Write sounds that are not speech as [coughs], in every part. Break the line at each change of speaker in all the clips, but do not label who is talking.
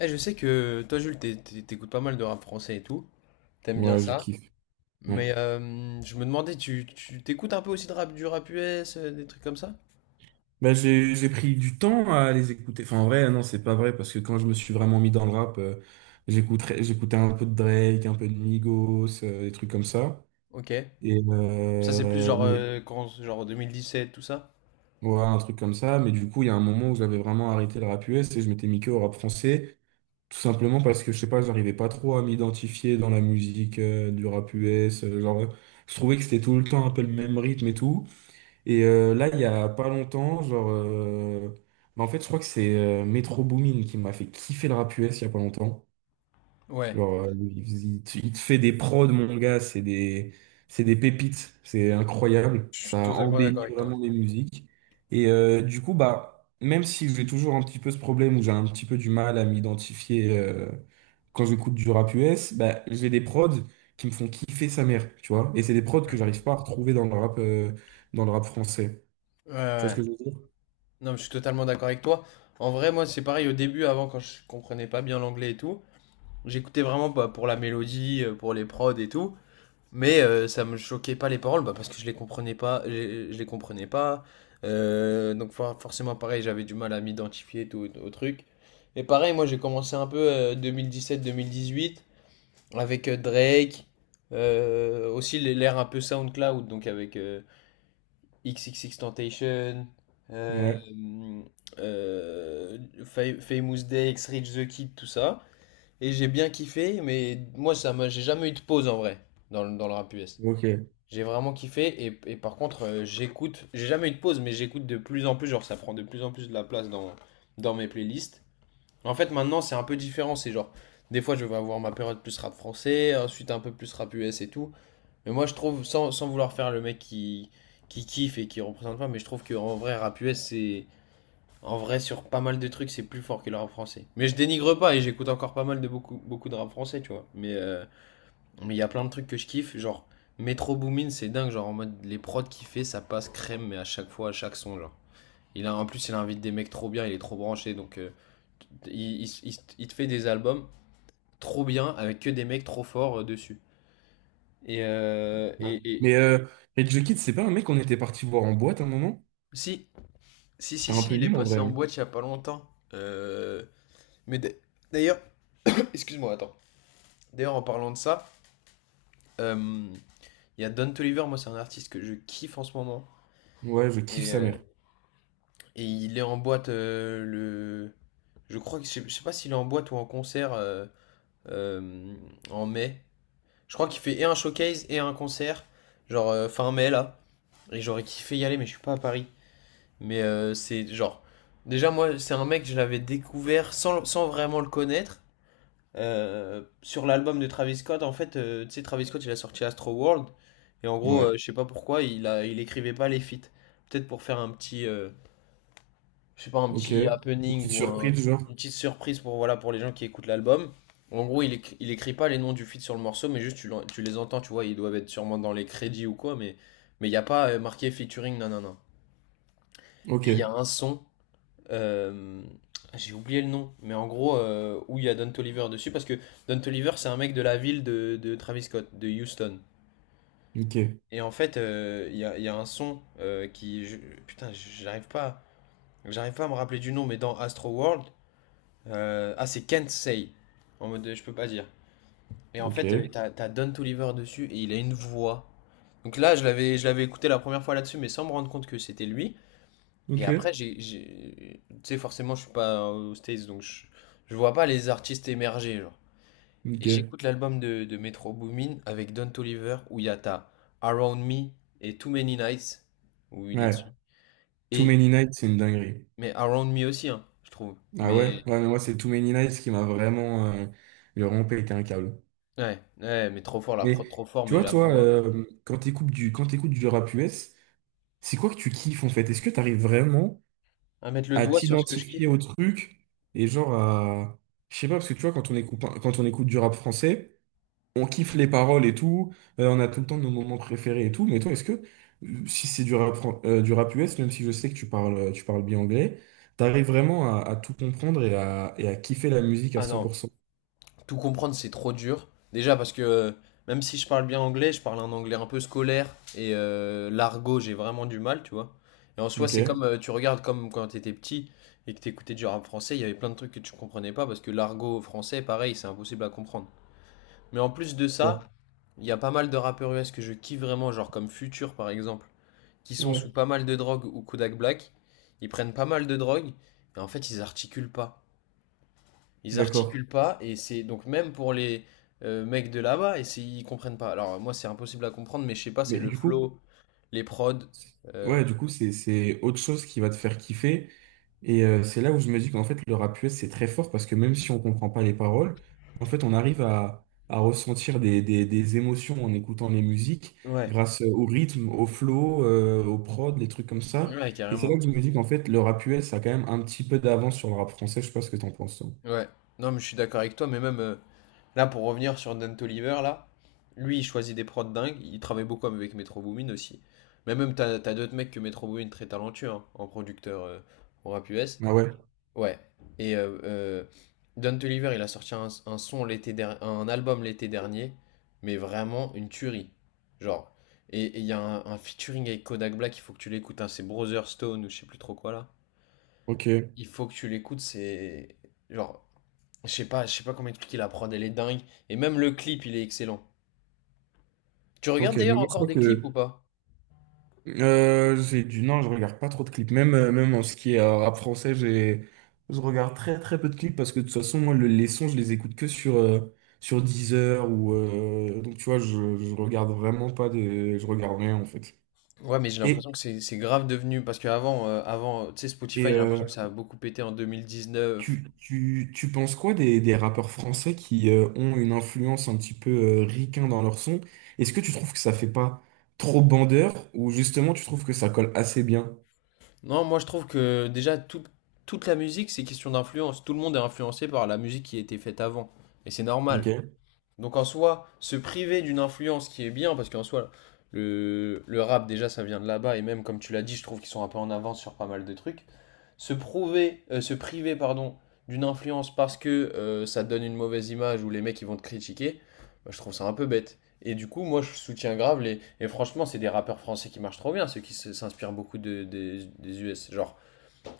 Eh, je sais que toi, Jules, t'écoutes pas mal de rap français et tout. T'aimes bien
Ouais, je
ça.
kiffe. Ouais.
Mais je me demandais, t'écoutes un peu aussi de rap, du rap US, des trucs comme ça?
J'ai pris du temps à les écouter. Enfin, en vrai, non, c'est pas vrai, parce que quand je me suis vraiment mis dans le rap, j'écoutais un peu de Drake, un peu de Migos, des trucs comme ça.
Ok.
Et
Ça, c'est plus
euh,
genre,
mais,
quand, genre 2017, tout ça?
ouais, un truc comme ça. Mais du coup, il y a un moment où j'avais vraiment arrêté le rap US et je m'étais mis que au rap français, tout simplement parce que, je sais pas, j'arrivais pas trop à m'identifier dans la musique du rap US. Genre, je trouvais que c'était tout le temps un peu le même rythme et tout. Et là, il y a pas longtemps, genre, bah, en fait, je crois que c'est Metro Boomin qui m'a fait kiffer le rap US il y a pas longtemps.
Ouais.
Genre, il te fait des prods, mon gars, c'est des pépites, c'est incroyable.
Je suis
Ça
totalement d'accord
embellit
avec toi.
vraiment les musiques. Et du coup, bah, même si j'ai toujours un petit peu ce problème où j'ai un petit peu du mal à m'identifier quand j'écoute du rap US, bah, j'ai des prods qui me font kiffer sa mère, tu vois. Et c'est des prods que j'arrive pas à retrouver dans le rap français.
Ouais,
Tu vois ce
ouais.
que je veux dire?
Non, mais je suis totalement d'accord avec toi. En vrai, moi, c'est pareil au début, avant, quand je comprenais pas bien l'anglais et tout. J'écoutais vraiment pas pour la mélodie, pour les prods et tout. Mais ça me choquait pas les paroles bah, parce que je les comprenais pas, je les comprenais pas. Donc forcément pareil, j'avais du mal à m'identifier tout au truc. Et pareil, moi j'ai commencé un peu 2017-2018 avec Drake, aussi l'ère un peu SoundCloud, donc avec XXXTentacion, euh,
Ouais,
euh, Famous Day, X-Rich The Kid, tout ça. Et j'ai bien kiffé, mais moi j'ai jamais eu de pause en vrai dans le rap US.
ok.
J'ai vraiment kiffé et, et par contre, j'ai jamais eu de pause mais j'écoute de plus en plus, genre ça prend de plus en plus de la place dans, dans mes playlists. En fait maintenant c'est un peu différent, c'est genre des fois je vais avoir ma période plus rap français, ensuite un peu plus rap US et tout. Mais moi je trouve, sans vouloir faire le mec qui kiffe et qui représente pas, mais je trouve qu'en vrai rap US c'est. En vrai sur pas mal de trucs c'est plus fort que le rap français. Mais je dénigre pas et j'écoute encore pas mal de beaucoup, beaucoup de rap français tu vois. Mais il y a plein de trucs que je kiffe, genre Metro Boomin, c'est dingue, genre en mode les prods qu'il fait, ça passe crème, mais à chaque fois, à chaque son, genre. Il a, en plus, il invite des mecs trop bien, il est trop branché, donc il te fait des albums trop bien avec que des mecs trop forts dessus. Et, euh,
Ouais.
et, et-
Mais euh, Rage the Kid, c'est pas un mec qu'on était parti voir en boîte à un moment?
Si, si,
C'était
si,
un
si,
peu
il est
nul en
passé
vrai,
en
hein.
boîte il y a pas longtemps. Mais d'ailleurs, [coughs] [clears throat] excuse-moi, attends. D'ailleurs, en parlant de ça, euh, il y a Don Toliver, moi, c'est un artiste que je kiffe en ce moment.
Ouais, je kiffe
Et,
sa
euh,
mère.
Et il est en boîte le. Je crois que je sais pas s'il est en boîte ou en concert euh, en mai. Je crois qu'il fait et un showcase et un concert, genre fin mai là. Et j'aurais kiffé y aller, mais je suis pas à Paris. Mais c'est genre. Déjà, moi, c'est un mec, que je l'avais découvert sans vraiment le connaître. Sur l'album de Travis Scott, en fait, tu sais, Travis Scott, il a sorti Astro World. Et en gros,
Ouais,
je sais pas pourquoi, il écrivait pas les feats. Peut-être pour faire un petit, je sais pas, un
ok.
petit
Une
happening
petite
ou
surprise, genre.
une petite surprise pour, voilà, pour les gens qui écoutent l'album. En gros, il écrit pas les noms du feat sur le morceau, mais juste tu les entends, tu vois, ils doivent être sûrement dans les crédits ou quoi, mais il n'y a pas marqué featuring, non, non, non.
Ok,
Et il y a un son, euh, j'ai oublié le nom, mais en gros, où il y a Don Toliver dessus, parce que Don Toliver, c'est un mec de la ville de Travis Scott, de Houston.
ok,
Et en fait, il y a un son qui... putain, j'arrive pas à me rappeler du nom, mais dans Astro World, ah, c'est Can't Say. En mode, je peux pas dire. Et en
ok,
fait, t'as Don Toliver dessus et il a une voix. Donc là, je l'avais écouté la première fois là-dessus, mais sans me rendre compte que c'était lui. Et
ok,
après, tu sais, forcément, je suis pas aux States, donc je vois pas les artistes émerger, genre. Et
ok.
j'écoute l'album de Metro Boomin avec Don Toliver où il y a ta Around Me et Too Many Nights où il est
Ouais,
dessus.
Too
Et,
Many Nights, c'est une dinguerie.
mais Around Me aussi, hein, je trouve.
Ah ouais? Ouais, mais moi, c'est Too Many Nights qui m'a vraiment... il a vraiment pété un câble.
Ouais, ouais, mais trop fort, la
Mais
prod trop fort,
tu
mais
vois,
la
toi,
voix.
quand t'écoutes du rap US, c'est quoi que tu kiffes en fait? Est-ce que t'arrives vraiment...
À mettre le
à
doigt sur ce que je
t'identifier
kiffe?
au truc et genre à... Je sais pas, parce que tu vois, quand on écoute du rap français, on kiffe les paroles et tout, on a tout le temps nos moments préférés et tout, mais toi, est-ce que si c'est du du rap US, même si je sais que tu parles bien anglais, t'arrives vraiment à tout comprendre et à kiffer la musique à
Ah
cent
non,
pour cent
tout comprendre c'est trop dur. Déjà parce que même si je parle bien anglais, je parle un anglais un peu scolaire et l'argot, j'ai vraiment du mal, tu vois. Et en soi,
Ok.
c'est comme tu regardes comme quand t'étais petit et que t'écoutais du rap français, il y avait plein de trucs que tu comprenais pas parce que l'argot français, pareil, c'est impossible à comprendre. Mais en plus de ça,
Bon.
il y a pas mal de rappeurs US que je kiffe vraiment, genre comme Future par exemple, qui sont
Ouais,
sous pas mal de drogue ou Kodak Black. Ils prennent pas mal de drogue et en fait ils articulent pas. Ils
d'accord.
articulent pas et c'est donc même pour les mecs de là-bas et ils comprennent pas. Alors moi c'est impossible à comprendre mais je sais pas, c'est
Mais
le
du coup...
flow, les prods euh,
Ouais, du coup, c'est autre chose qui va te faire kiffer. Et c'est là où je me dis qu'en fait, le rap US, c'est très fort parce que même si on comprend pas les paroles, en fait, on arrive à ressentir des émotions en écoutant les musiques
ouais,
grâce au rythme, au flow, au prod, les trucs comme ça.
ouais
Et c'est là
carrément.
que je me dis qu'en fait, le rap US a quand même un petit peu d'avance sur le rap français. Je sais pas ce que t'en penses, toi.
Ouais. Non mais je suis d'accord avec toi mais même là pour revenir sur Dan Toliver là, lui il choisit des prods dingues, il travaille beaucoup avec Metro Boomin aussi. Mais même t'as d'autres mecs que Metro Boomin très talentueux hein, en producteur au rap US.
Ah ouais,
Ouais. Et Don Toliver, il a sorti un album l'été dernier, mais vraiment une tuerie. Genre. Et il y a un featuring avec Kodak Black, il faut que tu l'écoutes, hein, c'est Brother Stone ou je sais plus trop quoi là.
ok,
Il faut que tu l'écoutes, c'est. Genre, je sais pas comment expliquer la prod, elle est dingue. Et même le clip, il est excellent. Tu regardes
ok. Mais
d'ailleurs
moi, je
encore
crois
des clips ou
que...
pas?
J'ai du non, je regarde pas trop de clips. Même, même en ce qui est rap français, j'ai je regarde très très peu de clips parce que de toute façon, moi, les sons, je les écoute que sur sur Deezer ou donc tu vois, je regarde vraiment pas de, je regarde rien en fait.
Ouais, mais j'ai
Et
l'impression que c'est grave devenu. Parce qu'avant, tu sais, Spotify,
et
j'ai l'impression
euh,
que ça a beaucoup pété en 2019.
tu penses quoi des rappeurs français qui ont une influence un petit peu ricain dans leur son? Est-ce que tu trouves que ça fait pas trop bandeur ou justement tu trouves que ça colle assez bien?
Non, moi je trouve que déjà toute la musique c'est question d'influence. Tout le monde est influencé par la musique qui a été faite avant. Et c'est
Ok.
normal. Donc en soi, se priver d'une influence qui est bien, parce qu'en soi, le rap déjà ça vient de là-bas, et même comme tu l'as dit, je trouve qu'ils sont un peu en avance sur pas mal de trucs. Se priver, pardon, d'une influence parce que ça te donne une mauvaise image ou les mecs ils vont te critiquer, bah, je trouve ça un peu bête. Et du coup, moi je soutiens grave les. Et franchement, c'est des rappeurs français qui marchent trop bien, ceux qui s'inspirent beaucoup des US. Genre.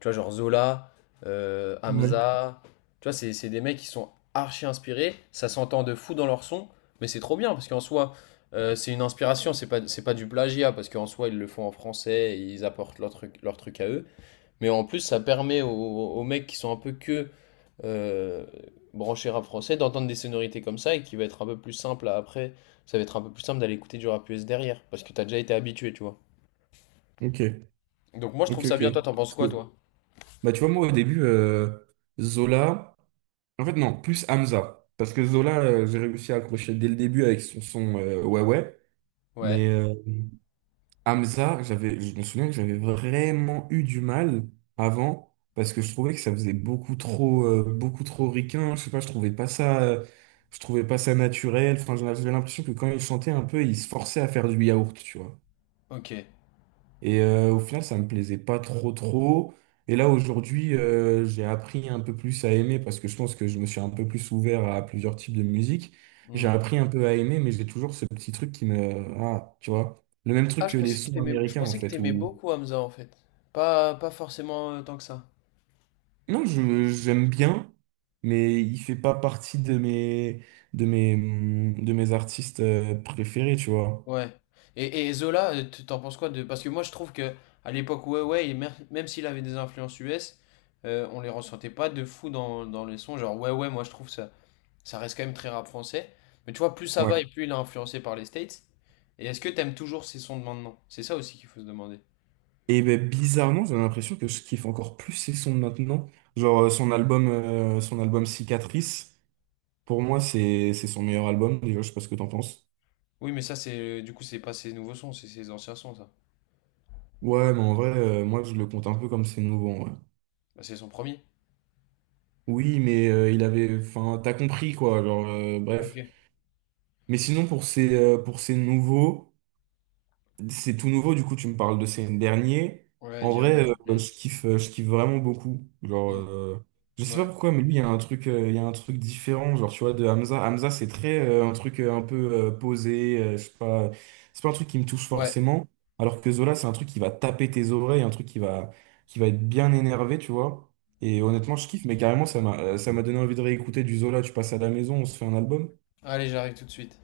Tu vois, genre Zola,
Ouais.
Hamza. Tu vois, c'est des mecs qui sont archi inspirés. Ça s'entend de fou dans leur son. Mais c'est trop bien parce qu'en soi, c'est une inspiration. C'est pas, du plagiat parce qu'en soi, ils le font en français, et ils apportent leur truc à eux. Mais en plus, ça permet aux mecs qui sont un peu que euh, branchés rap français d'entendre des sonorités comme ça et qui va être un peu plus simple après. Ça va être un peu plus simple d'aller écouter du rap US derrière parce que t'as déjà été habitué, tu vois.
Ok.
Donc moi, je
Ok.
trouve ça bien. Toi, t'en penses quoi,
Ok.
toi?
Bah, tu vois, moi, au début, Zola. En fait, non, plus Hamza. Parce que Zola, j'ai réussi à accrocher dès le début avec son son Ouais Ouais. Mais
Ouais,
euh, Hamza, j'avais, je me souviens que j'avais vraiment eu du mal avant. Parce que je trouvais que ça faisait beaucoup trop ricain. Je sais pas, je trouvais pas ça, je trouvais pas ça naturel. Enfin, j'avais l'impression que quand il chantait un peu, il se forçait à faire du yaourt, tu vois.
ok.
Et au final, ça me plaisait pas trop trop. Et là, aujourd'hui, j'ai appris un peu plus à aimer parce que je pense que je me suis un peu plus ouvert à plusieurs types de musique. J'ai
Hmm.
appris un peu à aimer, mais j'ai toujours ce petit truc qui me... Ah, tu vois, le même truc
Ah,
que les sons
je
américains, en
pensais que
fait,
t'aimais
où...
beaucoup Hamza en fait. Pas forcément tant que ça.
Non, je, j'aime bien, mais il fait pas partie de mes, de mes artistes préférés, tu vois.
Ouais. Et Zola, t'en penses quoi de... Parce que moi je trouve que à l'époque, ouais, ouais, et même s'il avait des influences US, on les ressentait pas de fou dans les sons. Genre, ouais, ouais, moi je trouve ça, ça reste quand même très rap français. Mais tu vois, plus ça va et plus il est influencé par les States. Et est-ce que t'aimes toujours ces sons de maintenant? C'est ça aussi qu'il faut se demander.
Et ben, bizarrement, j'ai l'impression que je kiffe encore plus ses sons de maintenant. Genre son album Cicatrice, pour moi, c'est son meilleur album. Déjà, je sais pas ce que t'en penses.
Oui, mais ça, c'est du coup, c'est pas ses nouveaux sons, c'est ses anciens sons, ça.
Ouais, mais en vrai, moi, je le compte un peu comme ses nouveaux, en vrai.
Bah, c'est son premier.
Oui, mais il avait, enfin, t'as compris quoi. Genre,
Ok.
bref. Mais sinon, pour ces nouveaux. C'est tout nouveau, du coup, tu me parles de ces derniers.
Ouais,
En
Diamant.
vrai, je kiffe vraiment beaucoup. Genre,
Mm.
je sais pas
Ouais.
pourquoi, mais lui, il y a un truc, il y a un truc différent. Genre, tu vois, de Hamza. Hamza, c'est très un truc un peu posé. Je sais pas, c'est pas un truc qui me touche
Ouais.
forcément. Alors que Zola, c'est un truc qui va taper tes oreilles, un truc qui va être bien énervé, tu vois. Et
Mm.
honnêtement, je kiffe, mais carrément, ça m'a donné envie de réécouter du Zola. Tu passes à la maison, on se fait un album.
Allez, j'arrive tout de suite.